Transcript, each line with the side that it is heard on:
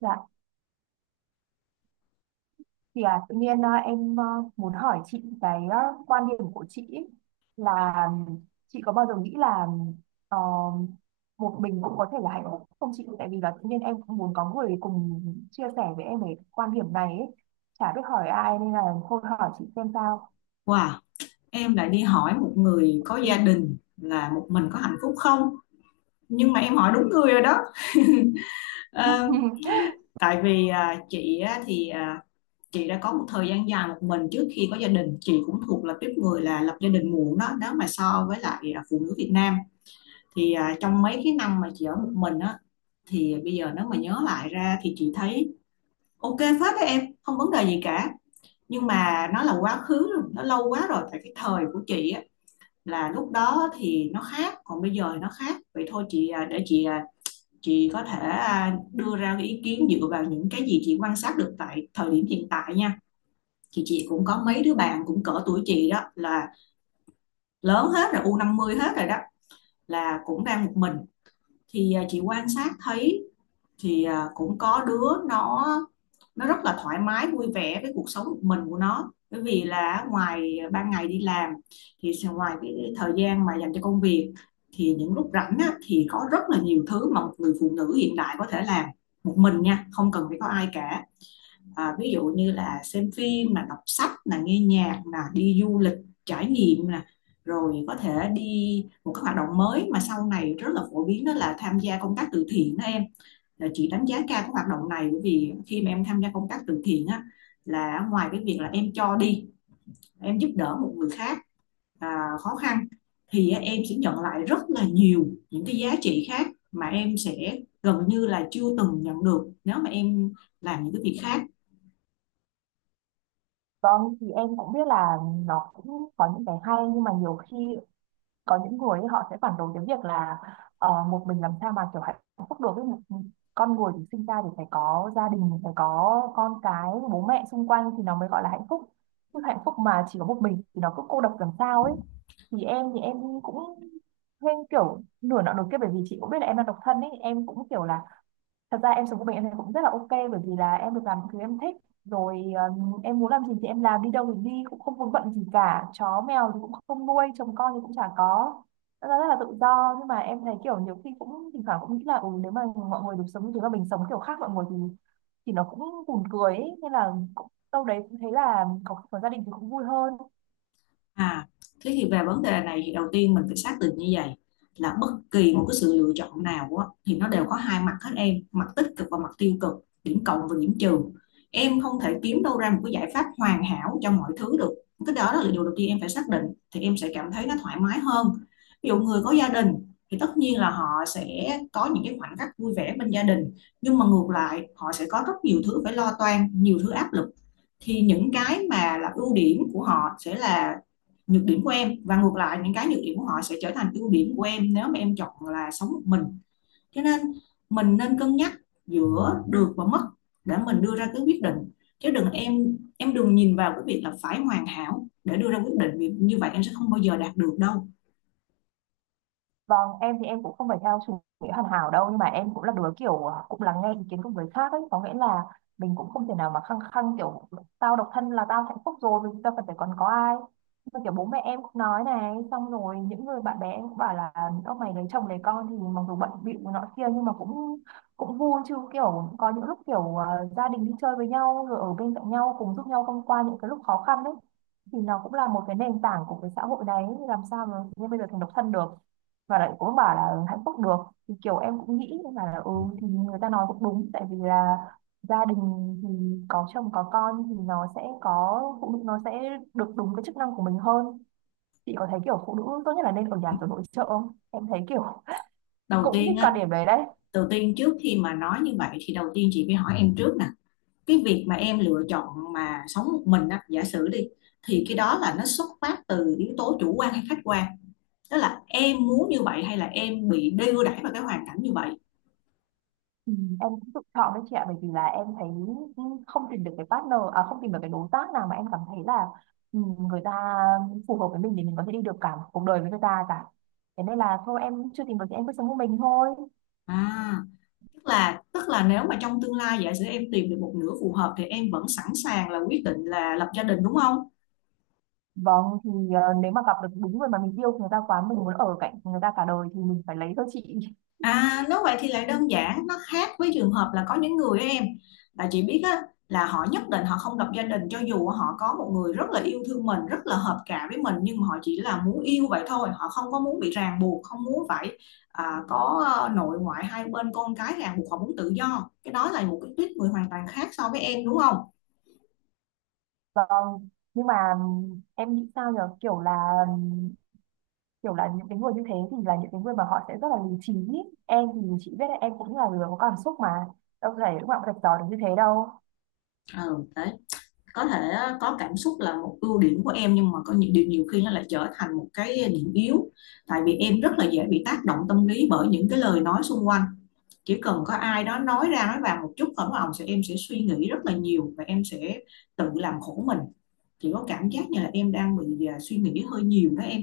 right: Dạ, thì à, tự nhiên à, em à, muốn hỏi chị quan điểm của chị ý, là chị có bao giờ nghĩ là ờ, một mình cũng có thể là hạnh phúc không chị? Tại vì là tự nhiên em cũng muốn có người cùng chia sẻ với em về quan điểm này ấy. Chả biết hỏi ai nên là thôi hỏi chị xem sao.
left: Wow, em lại đi hỏi một người có gia đình là một mình có hạnh phúc không? Nhưng mà em hỏi đúng người rồi đó. Ờ, tại vì chị á, chị đã có một thời gian dài một mình trước khi có gia đình. Chị cũng thuộc là tiếp người là lập gia đình muộn đó. Nếu mà so với lại phụ nữ Việt Nam thì trong mấy cái năm mà chị ở một mình á thì bây giờ nếu mà nhớ lại ra thì chị thấy ok phết đấy em, không vấn đề gì cả. Nhưng mà nó là quá khứ rồi, nó lâu quá rồi. Tại cái thời của chị á là lúc đó thì nó khác, còn bây giờ thì nó khác, vậy thôi chị để chị chị có thể đưa ra cái ý kiến dựa vào những cái gì chị quan sát được tại thời điểm hiện tại nha. Thì chị cũng có mấy đứa bạn cũng cỡ tuổi chị đó, là lớn hết rồi, u 50 hết rồi đó, là cũng đang một mình. Thì chị quan sát thấy thì cũng có đứa nó rất là thoải mái vui vẻ với cuộc sống một mình của nó, bởi vì là ngoài ban ngày đi làm, thì ngoài cái thời gian mà dành cho công việc, thì những lúc rảnh á, thì có rất là nhiều thứ mà một người phụ nữ hiện đại có thể làm một mình nha, không cần phải có ai cả. Ví dụ như là xem phim, là đọc sách, là nghe nhạc, là đi du lịch trải nghiệm nè, rồi có thể đi một cái hoạt động mới mà sau này rất là phổ biến, đó là tham gia công tác từ thiện đó em. Ờ, chị đánh giá cao cái hoạt động này bởi vì khi mà em tham gia công tác từ thiện á, là ngoài cái việc là em cho đi, em giúp đỡ một người khác khó khăn, thì em sẽ nhận lại rất là nhiều những cái giá trị khác mà em sẽ gần như là chưa từng nhận được nếu mà em làm những cái việc khác.
right: Vâng, thì em cũng biết là nó cũng có những cái hay, nhưng mà nhiều khi có những người ấy, họ sẽ phản đối cái việc là một mình làm sao mà kiểu hạnh phúc được ấy. Con người thì sinh ra thì phải có gia đình, phải có con cái, bố mẹ xung quanh thì nó mới gọi là hạnh phúc, chứ hạnh phúc mà chỉ có một mình thì nó cứ cô độc làm sao ấy. Thì em thì em cũng thêm kiểu nửa nọ nửa kia, bởi vì chị cũng biết là em đang độc thân ấy. Em cũng kiểu là thật ra em sống của mình em thấy cũng rất là ok, bởi vì là em được làm những thứ em thích rồi. Em muốn làm gì thì em làm, đi đâu thì đi, cũng không vướng bận gì cả, chó mèo thì cũng không nuôi, chồng con thì cũng chả có. Thật ra rất là tự do, nhưng mà em thấy kiểu nhiều khi cũng thỉnh thoảng cũng nghĩ là ừ, nếu mà mọi người được sống như thế mà mình sống kiểu khác mọi người thì nó cũng buồn cười ấy. Nên là cũng, đâu đấy cũng thấy là có gia đình thì cũng vui hơn.
left: À, thế thì về vấn đề này thì đầu tiên mình phải xác định như vậy, là bất kỳ một cái sự lựa chọn nào á, thì nó đều có hai mặt hết em, mặt tích cực và mặt tiêu cực, điểm cộng và điểm trừ. Em không thể kiếm đâu ra một cái giải pháp hoàn hảo cho mọi thứ được. Cái đó là điều đầu tiên em phải xác định, thì em sẽ cảm thấy nó thoải mái hơn. Ví dụ người có gia đình thì tất nhiên là họ sẽ có những cái khoảnh khắc vui vẻ bên gia đình, nhưng mà ngược lại họ sẽ có rất nhiều thứ phải lo toan, nhiều thứ áp lực. Thì những cái mà là ưu điểm của họ sẽ là nhược điểm của em, và ngược lại những cái nhược điểm của họ sẽ trở thành ưu điểm của em nếu mà em chọn là sống một mình. Cho nên mình nên cân nhắc giữa được và mất để mình đưa ra cái quyết định, chứ đừng, em đừng nhìn vào cái việc là phải hoàn hảo để đưa ra quyết định, vì như vậy em sẽ không bao giờ đạt được đâu.
right: Vâng, em thì em cũng không phải theo chủ nghĩa hoàn hảo đâu, nhưng mà em cũng là đứa cũng lắng nghe ý kiến của người khác ấy, có nghĩa là mình cũng không thể nào mà khăng khăng kiểu tao độc thân là tao hạnh phúc rồi, vì tao cần phải còn có ai. Nhưng mà kiểu bố mẹ em cũng nói này, xong rồi những người bạn bè em cũng bảo là ông mày lấy chồng lấy con thì mặc dù bận bịu nọ kia nhưng mà cũng cũng vui chứ, kiểu có những lúc gia đình đi chơi với nhau rồi ở bên cạnh nhau cùng giúp nhau thông qua những cái lúc khó khăn đấy, thì nó cũng là một cái nền tảng của cái xã hội đấy, làm sao mà như bây giờ thành độc thân được và lại cũng bảo là hạnh phúc được. Thì kiểu em cũng nghĩ mà là ừ, thì người ta nói cũng đúng, tại vì là gia đình thì có chồng có con thì nó sẽ có phụ nữ nó sẽ được đúng cái chức năng của mình hơn. Chị có thấy kiểu phụ nữ tốt nhất là nên ở nhà kiểu nội trợ không, em thấy kiểu
left: Đầu
right: cũng
left: tiên
right: thích
left: á,
right: quan điểm đấy đấy.
left: đầu tiên trước khi mà nói như vậy thì đầu tiên chị phải hỏi em trước nè, cái việc mà em lựa chọn mà sống một mình á, giả sử đi, thì cái đó là nó xuất phát từ yếu tố chủ quan hay khách quan, tức là em muốn như vậy hay là em bị đưa đẩy vào cái hoàn cảnh như vậy.
right: Ừ, em cũng tự chọn đấy chị ạ, bởi vì là em thấy không tìm được cái partner, à không, tìm được cái đối tác nào mà em cảm thấy là ừ, người ta phù hợp với mình để mình có thể đi được cả một cuộc đời với người ta cả. Thế nên là thôi em chưa tìm được thì em cứ sống một mình thôi.
left: À, tức là nếu mà trong tương lai giả sử em tìm được một nửa phù hợp thì em vẫn sẵn sàng là quyết định là lập gia đình đúng không?
right: Vâng, thì ờ, nếu mà gặp được đúng người mà mình yêu người ta quá, mình muốn ở cạnh người ta cả đời thì mình phải lấy thôi chị.
left: À, nếu vậy thì lại đơn giản, nó khác với trường hợp là có những người á em, là chị biết á, là họ nhất định họ không lập gia đình cho dù họ có một người rất là yêu thương mình, rất là hợp cả với mình, nhưng mà họ chỉ là muốn yêu vậy thôi, họ không có muốn bị ràng buộc, không muốn phải có nội ngoại hai bên con cái ràng buộc, họ muốn tự do. Cái đó là một cái tuýp người hoàn toàn khác so với em đúng không?
right: Vâng, nhưng mà em nghĩ sao nhở, kiểu là những cái người như thế thì là những cái người mà họ sẽ rất là lý trí. Em thì chị biết đấy, em cũng là người có cảm xúc mà, đâu thể lúc nào cũng rạch ròi được như thế đâu.
left: Ừ, đấy. Có thể có cảm xúc là một ưu điểm của em, nhưng mà có những điều nhiều khi nó lại trở thành một cái điểm yếu, tại vì em rất là dễ bị tác động tâm lý bởi những cái lời nói xung quanh. Chỉ cần có ai đó nói ra nói vào một chút ổng ổng sẽ em sẽ suy nghĩ rất là nhiều, và em sẽ tự làm khổ mình. Chỉ có cảm giác như là em đang bị suy nghĩ hơi nhiều đó em.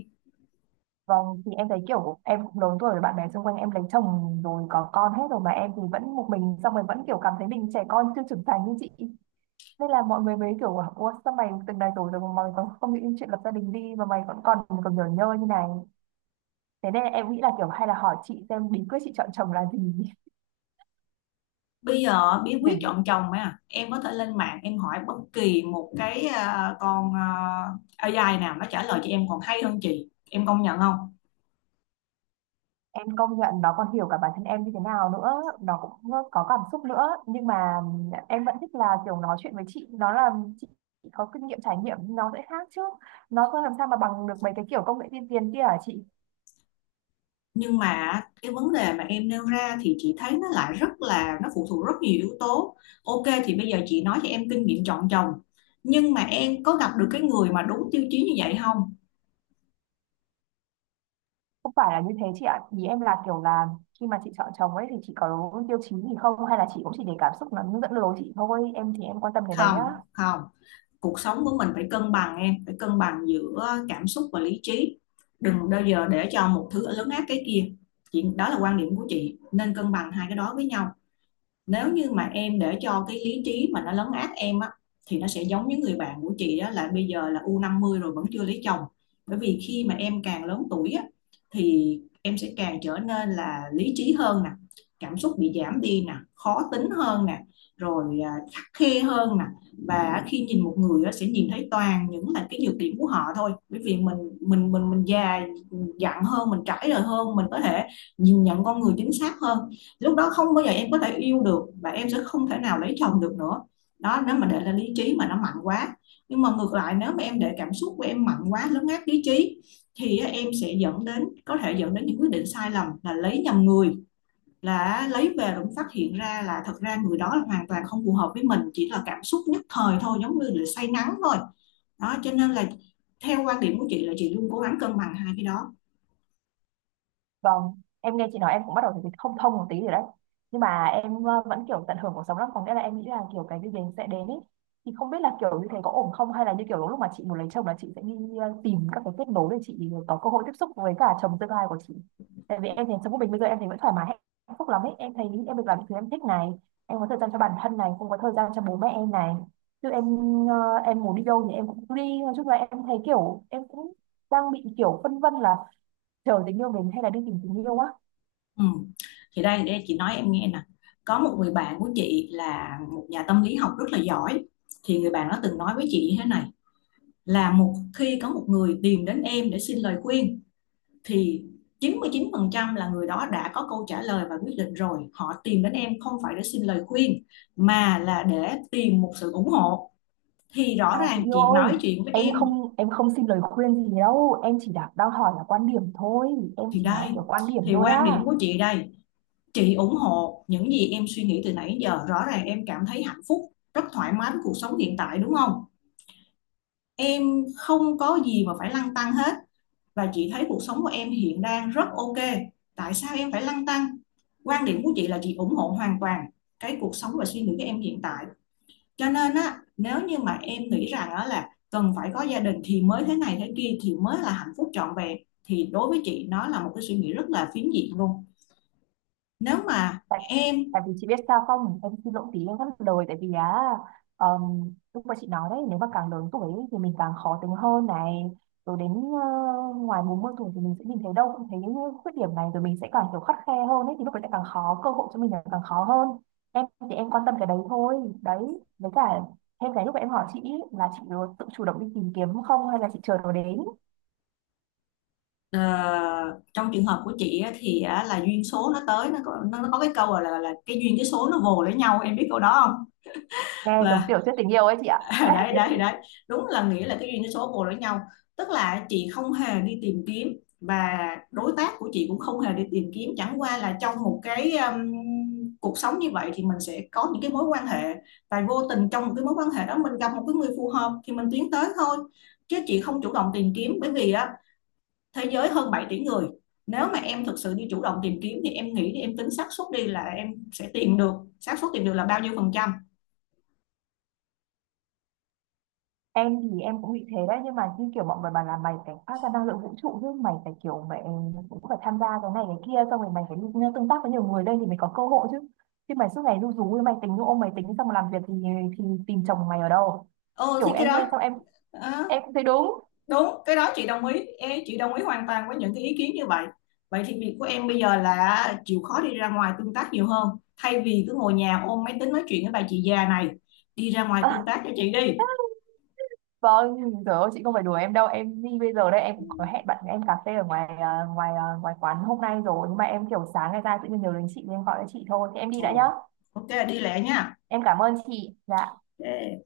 right: Vâng, thì em thấy kiểu em cũng lớn tuổi rồi, bạn bè xung quanh em lấy chồng rồi có con hết rồi mà em thì vẫn một mình, xong rồi vẫn kiểu cảm thấy mình trẻ con chưa trưởng thành như chị. Nên là mọi người mới kiểu bảo, ủa sao mày từng này rồi rồi mà mày còn không nghĩ đến chuyện lập gia đình đi mà mày vẫn còn còn nhờ nhơ như này. Thế nên em nghĩ là kiểu hay là hỏi chị xem bí quyết chị chọn chồng là gì.
left: Bây giờ bí
right: Để
left: quyết chọn chồng mà em có thể lên mạng em hỏi bất kỳ một cái AI nào, nó trả lời cho em còn hay hơn chị, em công nhận không?
right: em công nhận nó còn hiểu cả bản thân em như thế nào nữa, nó cũng có cảm xúc nữa, nhưng mà em vẫn thích là kiểu nói chuyện với chị, nó là chị có kinh nghiệm trải nghiệm nó sẽ khác chứ, nó không làm sao mà bằng được mấy cái kiểu công nghệ tiên tiến kia hả chị.
left: Nhưng mà cái vấn đề mà em nêu ra thì chị thấy nó lại rất là, nó phụ thuộc rất nhiều yếu tố. Ok thì bây giờ chị nói cho em kinh nghiệm chọn chồng, nhưng mà em có gặp được cái người mà đúng tiêu chí như vậy không?
right: Không phải là như thế chị ạ, ý em là kiểu là khi mà chị chọn chồng ấy thì chị có tiêu chí gì không, hay là chị cũng chỉ để cảm xúc nó dẫn lối chị thôi, em thì em quan tâm cái đấy á.
left: Không, cuộc sống của mình phải cân bằng, em phải cân bằng giữa cảm xúc và lý trí, đừng bao giờ để cho một thứ lớn áp cái kia. Chị, đó là quan điểm của chị, nên cân bằng hai cái đó với nhau. Nếu như mà em để cho cái lý trí mà nó lấn át em á, thì nó sẽ giống những người bạn của chị đó, là bây giờ là u 50 rồi vẫn chưa lấy chồng. Bởi vì khi mà em càng lớn tuổi á, thì em sẽ càng trở nên là lý trí hơn nè, cảm xúc bị giảm đi nè, khó tính hơn nè, rồi khắt khe hơn nè, và khi nhìn một người á, sẽ nhìn thấy toàn những là cái nhược điểm của họ thôi, bởi vì mình già dặn hơn, mình trải đời hơn, mình có thể nhìn nhận con người chính xác hơn. Lúc đó không bao giờ em có thể yêu được, và em sẽ không thể nào lấy chồng được nữa, đó nếu mà để là lý trí mà nó mạnh quá. Nhưng mà ngược lại nếu mà em để cảm xúc của em mạnh quá lấn át lý trí, thì em sẽ dẫn đến, có thể dẫn đến những quyết định sai lầm là lấy nhầm người, là lấy về rồi cũng phát hiện ra là thật ra người đó là hoàn toàn không phù hợp với mình, chỉ là cảm xúc nhất thời thôi, giống như là say nắng thôi. Đó cho nên là theo quan điểm của chị là chị luôn cố gắng cân bằng hai cái đó.
right: Vâng, em nghe chị nói em cũng bắt đầu thấy không thông một tí rồi đấy. Nhưng mà em vẫn kiểu tận hưởng cuộc sống lắm, có nghĩa là em nghĩ là kiểu cái gì đến sẽ đến ấy. Thì không biết là kiểu như thế có ổn không, hay là như kiểu lúc mà chị muốn lấy chồng là chị sẽ đi tìm các cái kết nối để chị có cơ hội tiếp xúc với cả chồng tương lai của chị. Tại vì em thấy sống của mình bây giờ em thấy vẫn thoải mái hạnh phúc lắm ấy. Em thấy em được làm những thứ em thích này, em có thời gian cho bản thân này, cũng có thời gian cho bố mẹ em này. Chứ em em muốn đi đâu thì em cũng đi, nói chung là em thấy kiểu em cũng đang bị kiểu phân vân là chờ tình yêu đến hay là đi tìm tình yêu á.
left: Ừ. Thì đây đây, chị nói em nghe nè, có một người bạn của chị là một nhà tâm lý học rất là giỏi, thì người bạn đó từng nói với chị như thế này, là một khi có một người tìm đến em để xin lời khuyên, thì chín 99% là người đó đã có câu trả lời và quyết định rồi, họ tìm đến em không phải để xin lời khuyên mà là để tìm một sự ủng hộ. Thì rõ
right: À chị
left: ràng
right: yêu
left: chị
right: ơi,
left: nói chuyện với
right: em
left: em,
right: không em không xin lời khuyên gì đâu, em chỉ đặt đang hỏi là quan điểm thôi, em
left: thì
right: chỉ nói là
left: đây,
right: kiểu quan điểm
left: thì
right: thôi
left: quan điểm
right: á.
left: của chị đây. Chị ủng hộ những gì em suy nghĩ từ nãy giờ, rõ ràng em cảm thấy hạnh phúc, rất thoải mái với cuộc sống hiện tại đúng không? Em không có gì mà phải lăn tăn hết, và chị thấy cuộc sống của em hiện đang rất ok. Tại sao em phải lăn tăn? Quan điểm của chị là chị ủng hộ hoàn toàn cái cuộc sống và suy nghĩ của em hiện tại. Cho nên á, nếu như mà em nghĩ rằng á là cần phải có gia đình thì mới thế này thế kia thì mới là hạnh phúc trọn vẹn, thì đối với chị nó là một cái suy nghĩ rất là phiến diện luôn. Nếu mà
right: tại,
left: em.
right: Tại vì chị biết sao không, em xin lỗi tí em vẫn lời, tại vì á lúc mà chị nói đấy nếu mà càng lớn tuổi ấy thì mình càng khó tính hơn này, rồi đến ngoài 40 tuổi thì mình sẽ nhìn thấy đâu cũng thấy những khuyết điểm này, rồi mình sẽ càng kiểu khắt khe hơn ấy, thì lúc đấy sẽ càng khó, cơ hội cho mình là càng khó hơn. Em thì em quan tâm cái đấy thôi đấy. Với cả thêm cái lúc mà em hỏi chị ý, là chị tự chủ động đi tìm kiếm không hay là chị chờ nó đến.
left: Ờ, trong trường hợp của chị á, thì á, là duyên số nó tới, nó có cái câu là cái duyên cái số nó vồ lấy nhau, em biết câu đó không?
right: Nghe giống
left: Là
right: tiểu thuyết tình yêu ấy chị ạ.
left: đấy đấy đấy, đúng là nghĩa là cái duyên cái số vồ lấy nhau, tức là chị không hề đi tìm kiếm, và đối tác của chị cũng không hề đi tìm kiếm, chẳng qua là trong một cái cuộc sống như vậy thì mình sẽ có những cái mối quan hệ, và vô tình trong một cái mối quan hệ đó mình gặp một cái người phù hợp thì mình tiến tới thôi, chứ chị không chủ động tìm kiếm. Bởi vì á, thế giới hơn 7 tỷ người, nếu mà em thực sự đi chủ động tìm kiếm thì em nghĩ, thì em tính xác suất đi, là em sẽ tìm được. Xác suất tìm được là bao nhiêu phần trăm?
right: em thì em cũng bị thế đấy, nhưng mà như kiểu mọi người bảo là mày phải phát ra năng lượng vũ trụ chứ, mày phải kiểu mày cũng phải tham gia cái này cái kia, xong rồi mày phải đi tương tác với nhiều người đây thì mày có cơ hội chứ, chứ mày suốt ngày ru rú mày tính ôm máy tính xong mà làm việc thì tìm chồng mày ở đâu.
left: Ừ thì
right: Kiểu
left: cái
right: em
left: đó,
right: nghe xong em
left: ờ,
right: em cũng thấy đúng.
left: đúng, cái đó chị đồng ý. Ê, chị đồng ý hoàn toàn với những cái ý kiến như vậy, vậy thì việc của em bây giờ là chịu khó đi ra ngoài tương tác nhiều hơn, thay vì cứ ngồi nhà ôm máy tính nói chuyện với bà chị già này, đi ra ngoài tương
right: à,
left: tác cho chị đi.
right: vâng, trời ơi chị không phải đùa em đâu, em đi bây giờ đây, em cũng có hẹn bạn em cà phê ở ngoài quán hôm nay rồi, nhưng mà em kiểu sáng ngày ra tự nhiên nhớ đến chị nên em gọi cho chị thôi, thì em đi đã nhá.
left: Ồ, ok, đi lẹ nha.
right: Em cảm ơn chị dạ.
left: Ok.